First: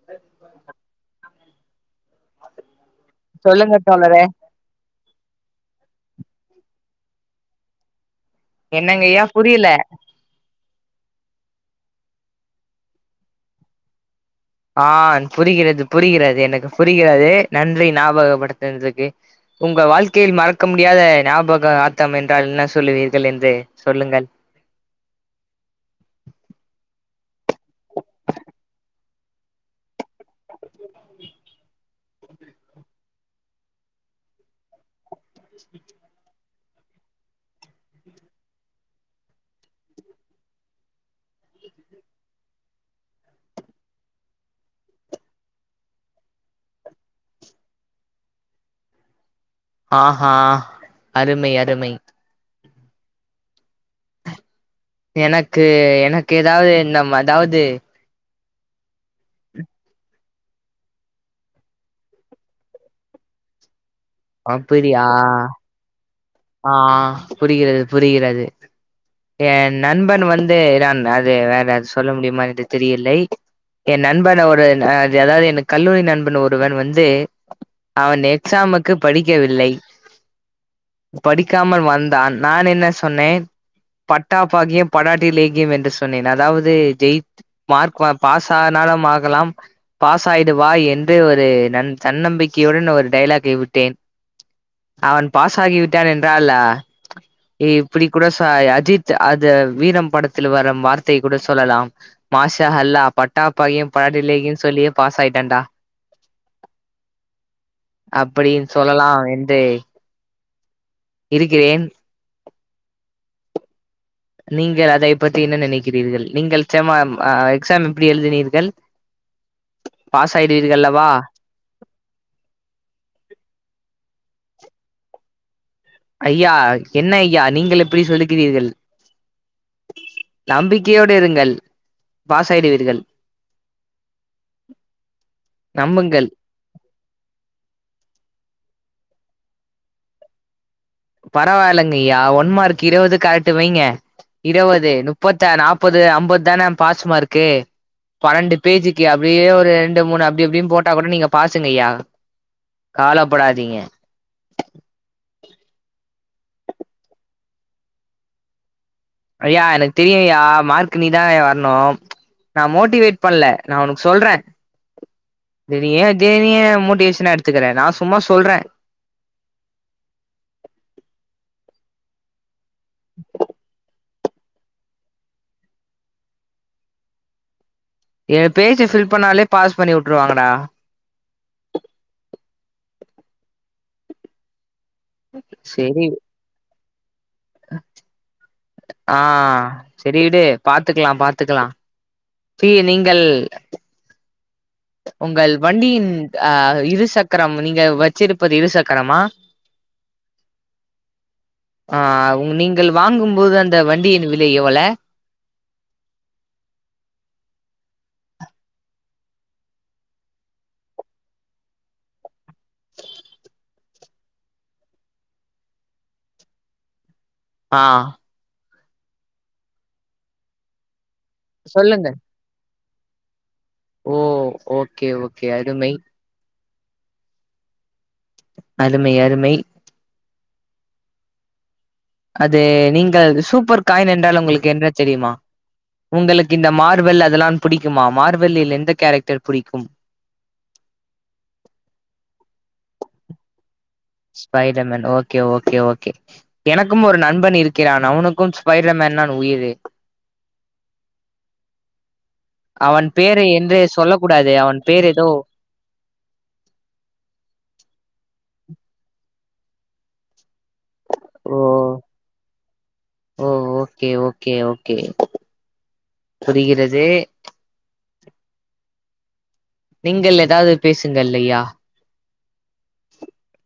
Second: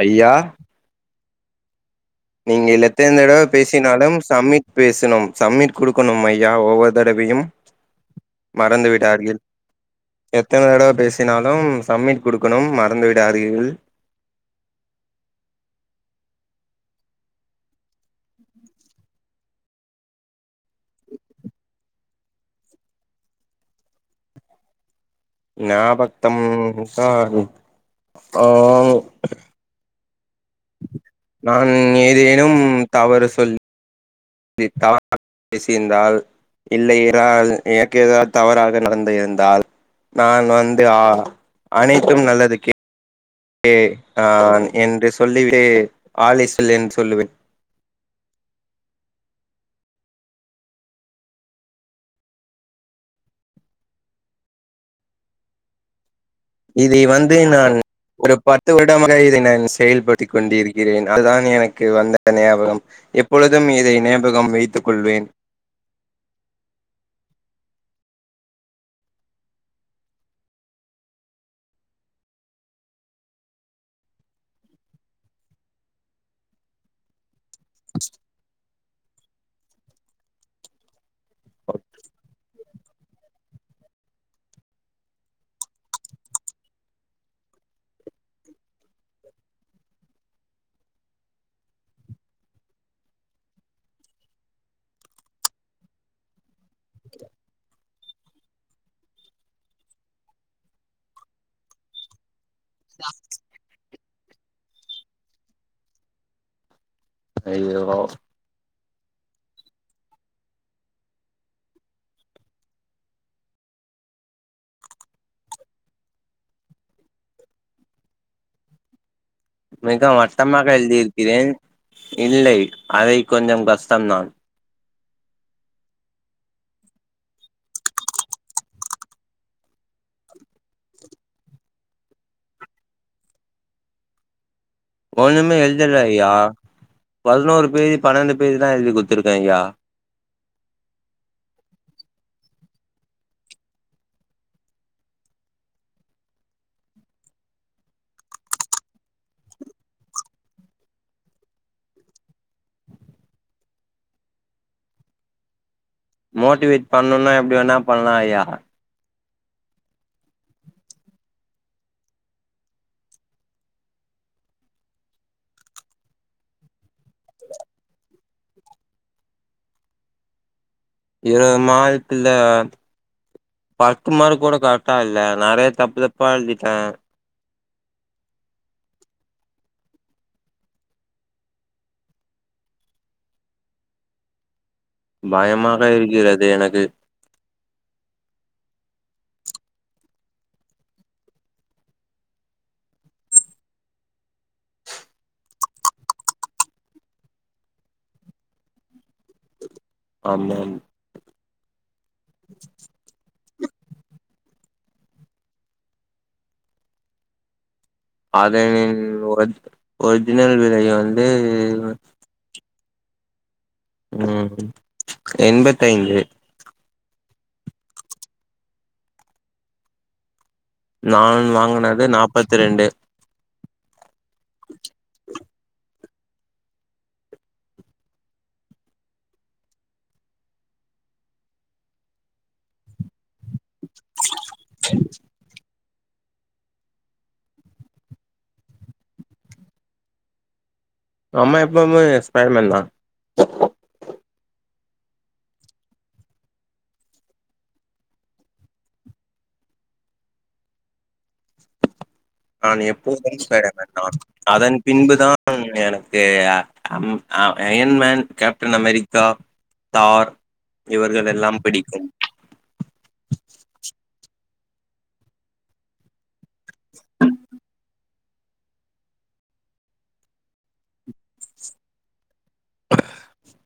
ஐயா நீங்க இதில எத்தன் தடவ் சொல்லுங்க பேசினாலும் தோழரே சம்மிட் பேசணும் சம்மிட் குடுக்கணும் ஐயா ஒவ்வொரு தடவயும் மறந்து என்னங்கய்யா விடார்கில் புரியல எத்தனை தடவை பேசினாலும் சம்மிட் கொடுக்கணும் மறந்து விடாதீர்கள் ஆ புரிகிறது புரிகிறது எனக்கு புரிகிறது நன்றி ஞாபகப்படுத்துனதுக்கு உங்க வாழ்க்கையில் மறக்க முடியாத ஞாபக ஆத்தம் என்றால் என்ன சொல்லுவீர்கள் என்று சொல்லுங்கள் நாபத்தம் என்றால் ஆ நான் ஏதேனும் தவறு சொல் லி தவறாக பேசிருந்தால் இல்லையிறால் எனக்கு எதிராக தவராக நடந்திருந்தாள் நான் வந்து ஆ அனைத்தும் நல்லதுக்கே ஏ ஆ என்று சொல்லிவிடு ஆல் ஈஸ் வெல் என்று சொல்லுவேன் ஆஹா அருமை அருமை எனக்கு எனக்கு ஏதாவது இதை இந்தம் வந்து அதாவது நான் ஒரு பத்து வருடமாக இதை நான் செயல்படுத்தி கொண்டிருக்கிறேன் அதுதான் எனக்கு வந்த ஞாபகம் எப்பொழுதும் இதை நேபகம் வைத்துக் அப்படியா கொள்வேன் ஆ புரிகிறது புரிகிறது என் நண்பன் வந்து இரான் அது வேற அது சொல்ல முடியுமா என்று தெரியலை என் நண்பன் ஒரு அதாவது என் கல்லூரி நண்பன் ஒருவன் வந்து அவன் எக்ஸாமுக்கு படிக்கவில்லை படிக்காமல் வந்தான் நான் என்ன சொன்னேன் பட்டா பாகியம் படாட்டி லேகியம் என்று சொன்னேன் அதாவது ஜெய்த் மார்க் வா பாஸ் ஆனாலும் ஆகலாம் பாஸ் ஆயிடுவாய் என்று ஒரு நன் தன்னம்பிக்கையுடன் ஒரு டைலாக்கை விட்டேன் அவன் பாஸ்ஸாகி விட்டான் என்றால் எ இப்டி கூட சாய் அஜித் அது வீரம் படத்துல வரும் வார்த்தையை கூட சொல்லலாம் மாஷா ஹல்லா பட்டா பகையு படாட்டி லேகியன்னு சொல்லியே பாஸ் ஆயிட்டேன்டா ஐயோ அப்படியும் சொல்லலாம் என்று இருக்கிறேன் நீங்கள் அதை பத்தி என்ன நினைக்கிறீர்கள் நீங்கள் செமாம் ஆ எக்ஸாம் எப்படி எழுதினீர்கள் மிக பாஸ் வட்டமாக ஆயிடுவீர்கள் அல்லவா எழுதியிருக்கிறேன் இல்லை அதை கொஞ்சம் கஷ்டம்தான் ஐயா என்ன ஐயா நீங்கள் இப்டி சொல்லுகிறீர்கள் நம்பிக்கையோடு இருங்கள் பாசாயிடுவீர்கள். ஒன்னுமே எழுதல நம்புங்கள் ஐயா பதினோரு பேஜ் பன்னண்டு பேஜ் தா எழுதி குடுத்துருக்க ஐயா பரவால்லங்கய்யா ஒன் மார்க் இருவது கரெக்ட்டு வைங்க இருவது னுப்பத்தாரு நாப்பது அம்பது தான பாஸ் மார்க்கு பன்னண்டு பேஜிக்கு அப்படியே ஒரு ரெண்டு மூணு அப்டப்டினு போட்டா கூட நீங்க பாசுங்கய்யா காலப்படாதீங்க மோட்டிவேட் பண்ணூன்னா எப்டி வேனா பண்லாயா. ஐயா எனக்கு தெரியுயா மார்க் நீதாய்யா வர்ணு. நா மோட்டிவேட் பண்ல நா உனக்கு சொல்ற தெரிய தேரிய மோட்டிவேஷனா எடுத்துக்ற நா சும்மா சொல்ற இரு மாதத்துல பா து மார்க்கூட கரட்டா இல்ல நெறைய தப்பு தப்பா எழுதிட்ட எ பேஜ் ஃபில் பண்ணாலே பாஸ் பண்ணி உட்ருவாங்கடா. பயமாக இருக்கிறது எனக்கு. ஆஹ் சரி விடு பாத்துக்கலா பாத்துக்கலா. டீய நீங்கள் உங்கள் வண்டியின் அஹ் இருசக்கரம் நீங்க வச்சிருப்பது இரு சக்கரமா? ஆமாம் ஆஹ் நீங்கள் வாங்கும்போது அந்த வண்டியின் விலை எவ்வள? அதனின் ஒர் ஒர்ஜினல் விலை வந்து கம் எண்பத்தைந்து அஹ் நான் வாங்குனது சொல்லுங்க நாப்பத்தி ரெண்டு ஓ ஓகே ஓகே அருமை அருமை அருமை அது நீங்கள் சூப்பர் காயின் என்றால் உங்களுக்கு என்ன தெரியுமா? உங்களுக்கு இந்த மார்வல் அதெல்லா புடிக்குமா மார்வல்லில் எந்த கேரக்டர் புடிக்கும்? நம்ம எப்பவுமே ஸ்பைடர்மேன் தா. ஸ்பைடர்மேன் ஓகே ஓகே ஓகே எனக்கும் ஒரு நண்பன் இருக்கிறான் அவனுக்கும் ஸ்பைடர்மேன்னான் உயிரு நான் அவன் எப்போதும் பேரு என்று ஸ்பைடர்மேன் சொல்ல தான் கூடாது அதன் அவன் பேர் ஏதோ பின்புதான் எனக்கு இய அம் ஆம் அயன்மேன் கேப்டன் அமெரிக்கா தார் இவர்கள் ஓ எல்லாம் பிடிக்கும் ஓ ஓகே-ஓகே- ஓகே- புரிகிறது. நீங்கள் ஏதாது பேசுங்கல்லையா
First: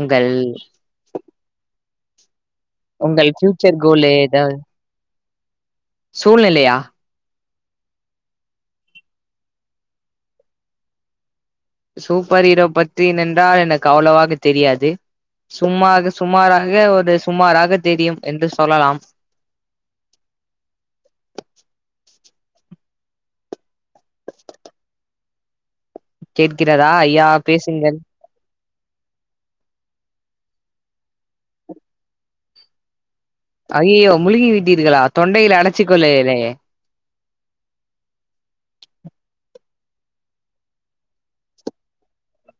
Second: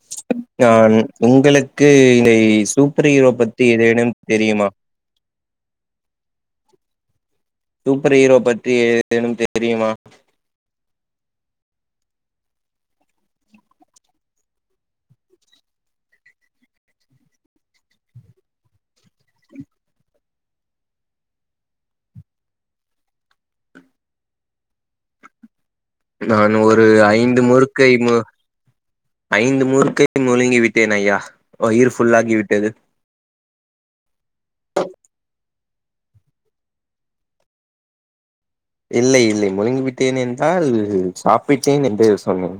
உங்கள் நான் உங்களுக்கு இலை சூப்பர் உங்கள் ஹீரோ பத்தி ஃபியூச்சர் கோல் ஏதேனும் ஏதாவது தெரியுமா சூழ்நிலையா சூப்பர் ஹீரோ பத்தி ஏதேனும் தெரியுமா சூப்பர் ஹீரோ பத்தின் என்றால் எனக்கு அவ்ளோவாக தெரியாது சும்மாக சுமாராக ஒரு சுமாராக தெரியும் என்று சொல்லலாம் நான் ஒரு கேட்கிறதா ஐயா ஐந்து பேசுங்கள் முறுக்கைம்மு ஐந்து முறுக்கை முழுங்கி விட்டேன் ஐயா வயிறு ஃபுல்லாகி விட்டது அய்யய்யோ முழுங்கி விட்டீர்களா தொண்டையில அடச்சி கொள்ளளேயே இல்லை இல்லை முழுங்கி விட்டேன் என்றால் சாப்பிட்டேன் என்று சொன்னேன்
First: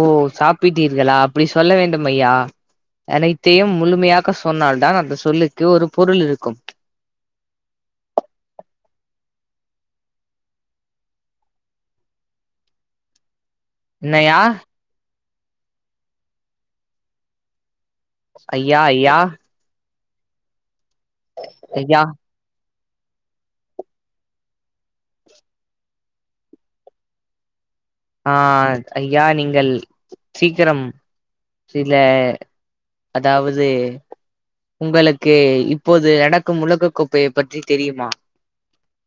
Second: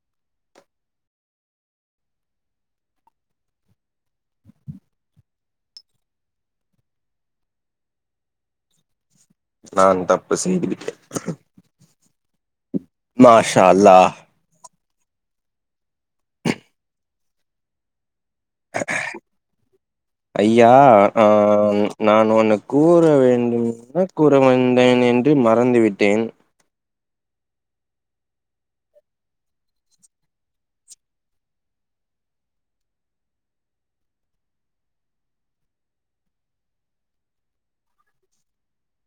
ஓ சாப்பிட்டீர்களா அப்டி சொல்ல வேண்டும் ஐயா அனைத்தையும் முழுமையாக சொன்னால்தான் அந்த சொல்லுக்கு ஒரு பொருள் இருக்கும் நான் தப்பு செய்துவிட்டே மாஷா அல்லாஹ் யா ஐயா ஐயா ஐயா ஆ ஐயா நான் உனக் கூற வேண்டும் என்ன கூற வந்தேன் என்று மறந்துவிட்டேன் ஆ ஐயா நீங்கள் சீக்கரம் சில அதாவது உங்களுக்கு இப்போது நடக்கும் உலக கோப்பைய பற்றி தெரியுமா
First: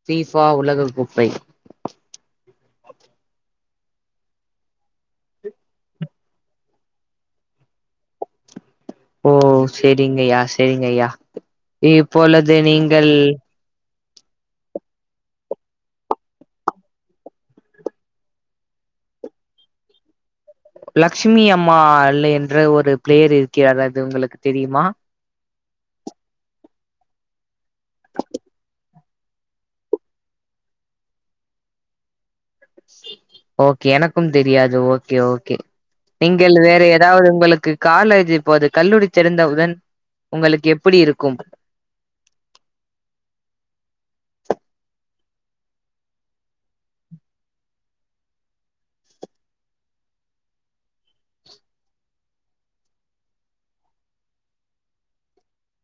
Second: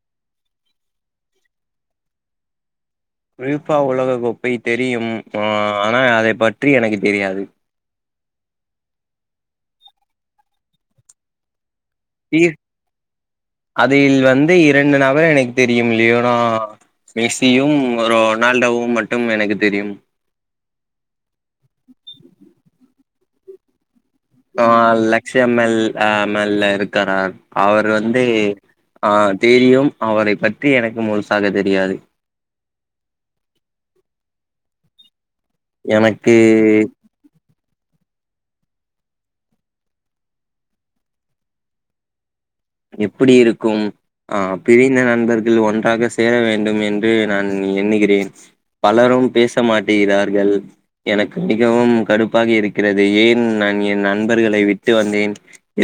பீஃபா உலக கோப்பை பீஃபா உலக கோப்பை தெரியும் ஆ ஆனா அதை பற்றி எனக்கு தெரியாது ஓ சேரிங்கய்யா சேரிங்கய்யா இப்பொழுது நீங்கள் அதில் வந்து இரண்டு நபர் எனக்கு தெரியும் லியோனோ மெஸியும் ரொனால்டோவு மட்டும் எனக்கு தெரியும் லக்ஷ்மி அம்மாள் என்ற ஒரு பிளேயர் இருக்கிறார் அது உங்களுக் ஆ லக்ஷ் எம்எல் ஆ மல் இருக்கறார் அவர் வந்து ஆ தெரியும் அவரை பத்தி எனக்கு முழுசாக தெரியாது ஓகே எனக்கு தெரியாது ஓகே ஓகே எனக்கு நீங்கள் வேற எத் அதாவது உங்களுக்கு கால்லேஜி இப்போது கல்லுரி திறந்த உடன் உங்களுக்கு எப்படி இருக்கும் எப்புடி இருக்கும் ஆ பிரிந்த நண்பர்கள் ஒன்றாக சேர வேண்டும் என்று நான் எண்ணுகிறேன் பலரும் பேச மாட்டிகிறார்கள் எனக்கு மிகவும் கடுப்பாக இருக்கிறது என் நான் என் நண்பர்களை விட்டு வந்தேன்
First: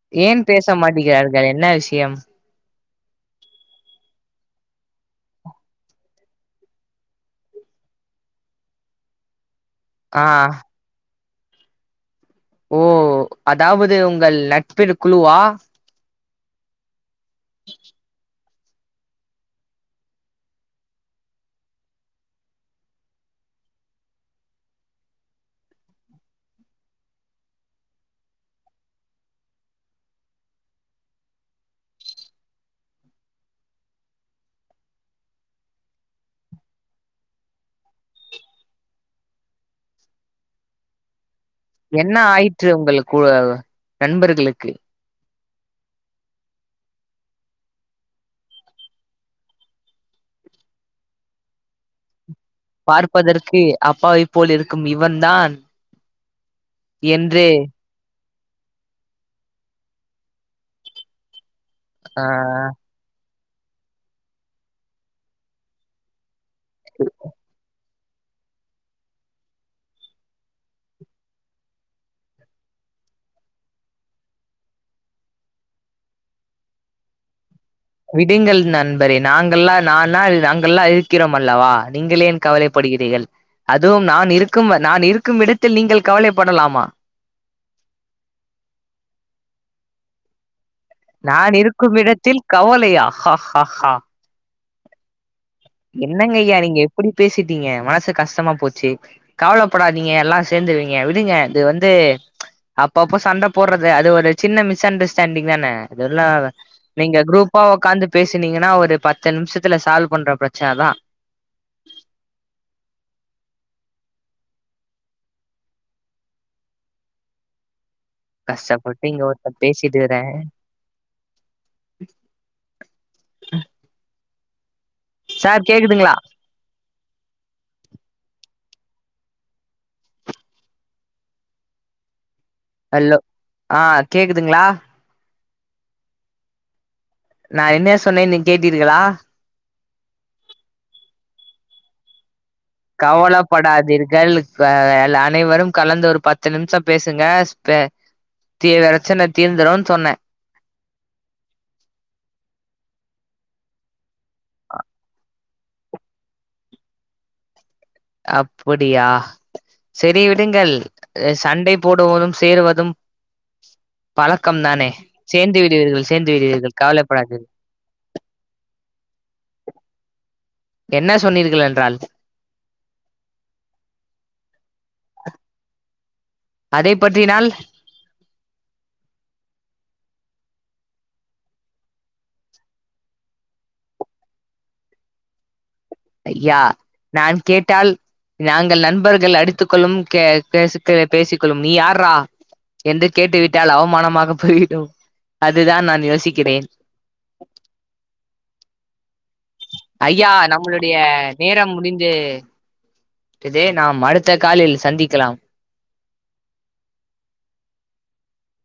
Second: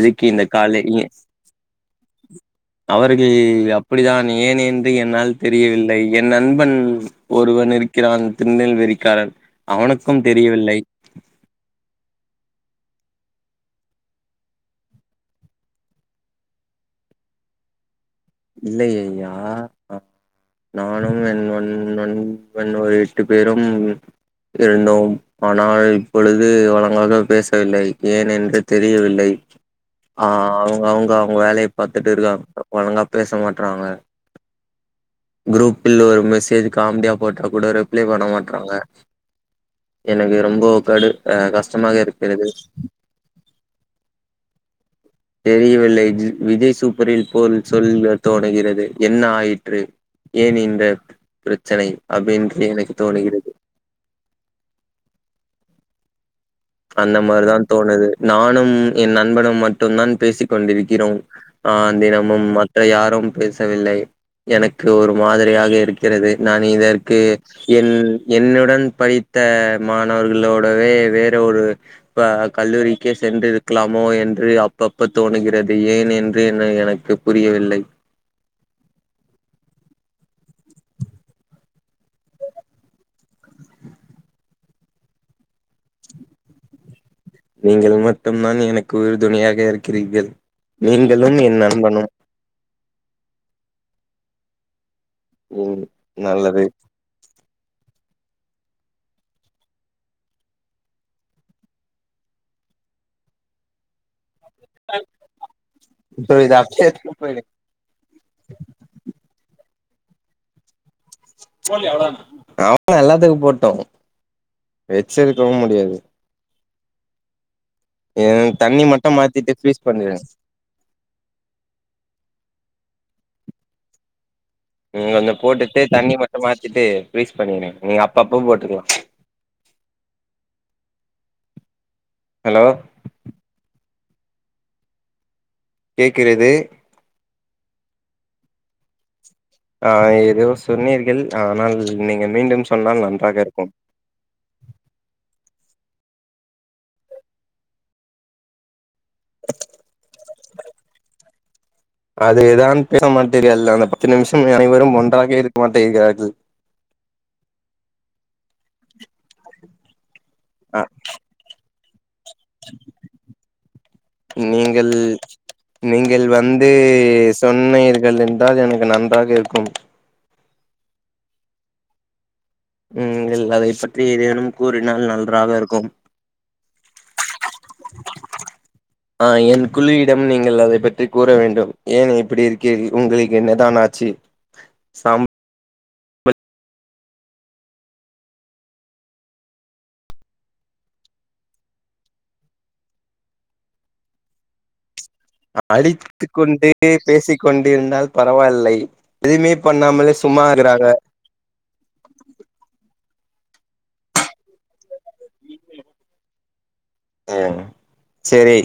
எதுக்கு ஏன் இந்த பேச காலை மாட்டிகிறார்கள் என்ன விஷ்யம் அவர்கள் அப்படிதான் ஏன் என்று என்னால் தெரியவில்லை என் நண்பன் ஒருவன் இருக்கிறான் திருநெல் வேலிகாரன் ஆ அவனுக்கும் தெரியவில்லை ஓ அதாவது உங்கள் நட்பின் குழுவா இல்லை அய்யா நானும் என்னொன் என் [unintelligible] ஒரு எட்டு பேரும் இருந்தோம் ஆனால் இப்பொழுது அவர்களாக பேசவில்லை ஏன் என்று தெரியவில்லை ஆ அவுங்க அவுங்க அவுங்க வேலைய பாத்துட்டு இருக்காங்க ஒழுங்கா பேச மாட்றாங்க குரூப்பில் ஒரு மெசேஜ் காமெடியா போட்டா கூட ரிப்ளை பண்ண மாட்றாங்க எனக்கு ரொம்ப கடு அ கஷ் என்ன ஆயிற்று உங்கள் கு நண்பர்களுக்கு தெரியவில்லை ஜி விஜய் சூப்பரில் போல் சொல்ல தோணுகிறது என்ன ஆயிற்று ஏன் இந்த பிரச்சனை அப்டின் எனக்கு தோணுகிறது ஏ அப்பாவி போல் இருக்கும் இவன் தான் இப்ப அந்த மாரி என்று தா தோணுது நானும் என் நண்பனும் மட்டும் தான் பேசிக் கொண்டிருக்கிறோம் ஆ தினமும் மற்ற யாரும் பேசவில்லை எனக்கு ஒரு மாதிரியாக இருக்கு க்கிறது நான் இதற்கு என் என்னுடன் படித்த மாணவர்களோடவே வேற ஒரு ப்ப கல்லூரிக்கே சென்றிருக்கலாமோ என்று அப்பப்ப தோணுகிறது ஏன் என்று என்ன எனக்கு புரியவில்லை விடுங்கள் நண்பரே நாங்கள்லா நாலா நாங்கள்லா இருக்கிறோம் அல்லவா நீங்கள் ஏன் கவலைப்படுகிறிகள் அதுவும் நான் இருக்கும் நான் இருக்கும் இடத்தில் நீங்கள் கவலைப்படலாமா நீங்கள் மட்டும்தான் எனக்கு உறுதுணையாக இருக்கிங்கள் நான் இருக்கும் இடத்தில் கவலையா ஹஹஹா ம் என்னங்கயா நல்லது நீங்க இப்படி பேசிட்டீங்க மனசு கஷ்டமா போச்சு கவலப்படாதீங்க எல்லா சேர்ந்துருவீங்க விடுங்க இது வந்து அப்ப அப்ப சண்ட போடுறதுதே அது ஒரு சின்ன மிஸ் அண்டர்ஸ்டாண்டிங் தான இதெல்லா சோ இது அப்டியே எடுத்துனு நீங்க போயிடு குரூப்பா ஒக்காந்து பேசுனீங்கன்னா ஒரு பத்து நிமிஷத்துல சால்வ் பண்ற ப்ரெச்சனதா அவ்ளதா எல்லாத்துக்கு போட்டோ வச்சிருக்கவு முடியாது ஏ தண்ணி கஷ்டப்பட்டு மட்டு இங்க மாத்திட்டு ஒருத்தே ஃப்ரீஸ் பேசிட்டுருக்றே பண்ணிருங்க நீங்க கொஞ்ச சார் போட்டுட்டு தண்ணி கேக்குதுங்களா மட்டு மாத்திட்டு ஃபிரீஸ் பண்ணிருங்க நீங்க அப்பப்பவு போட்டுக்கலா ஹலோ அல்லோ ஆ கேக்குதுங்களா கேட்கிறது நா என்ன சொன்னேனு நீங்க கேட்டீர்களா ஆ ஏதோ சொன்னீர்கள் ஆனால் நீங்க மீண்டும் சொல் கவலப்படாதீர்கள் ப எல் அனைவரும் கலந்து ஒரு பத்து நிமிஷோ பேசுங்கஸ் பே தீவிர ப்ரெச்சன தீர்ந்திறுனு சொன்னே அதேதான் பேச மாட்டேனு எல்லாரு அந்த பத்து நிமிஷம் நீங்கள் அனைவரும் ஒன்றாக இருக்க மாட்டேக்கிறார்கள் அப்புடியா செரி விடுங்கள் ஆ சண்டை போடுவதும் சேருவதும் பழக்கம் தானே நீங்கள் சேர்ந்து விடுவீர்கள் நீங்கள் சேர்ந்து வந்து விடுவீர்கள் கவலைப்படாதீர்கள் சொன்னீர்கள் என் றால் எனக்கு நன்றாக இருக்கும் என்ன சொன்னீர்கள் என்றால் நீங்கள் அதை பற்றி ஏதேனும் கூறினால் நன்றாக இருக்கும் அதை பற்றினால் ஆ என் குழுயிடம் நீங்கள் அதை பற்றி கூற வேண்டும் ஏன் இப்படி இருக்கீறீர் உங்களுக்கு என்னதான் ஆ சி சாம் ஐயா நான் கேட்டால் நாங்கள் நண்பர்கள் அடித்துக்கொள்ளும் கே பேசி பேசிக்கொள்ளும் நீ யார்ரா என்று கேட்டுவிட்டால் அவமானமாக போய்டு அதுதா நான் யோசிக்கிறேன் இப்டியே பேசிக்கொண்டிருந்தால் பரவா இல்லை எதுவுமே பண்ணாமலே ஐயா சும்மாயிருறாங்க நம்மளுடைய நேரம் முடிந்து விட்டது நாம் அடுத்த காலில் சந்திக்கலாம் அ சேரி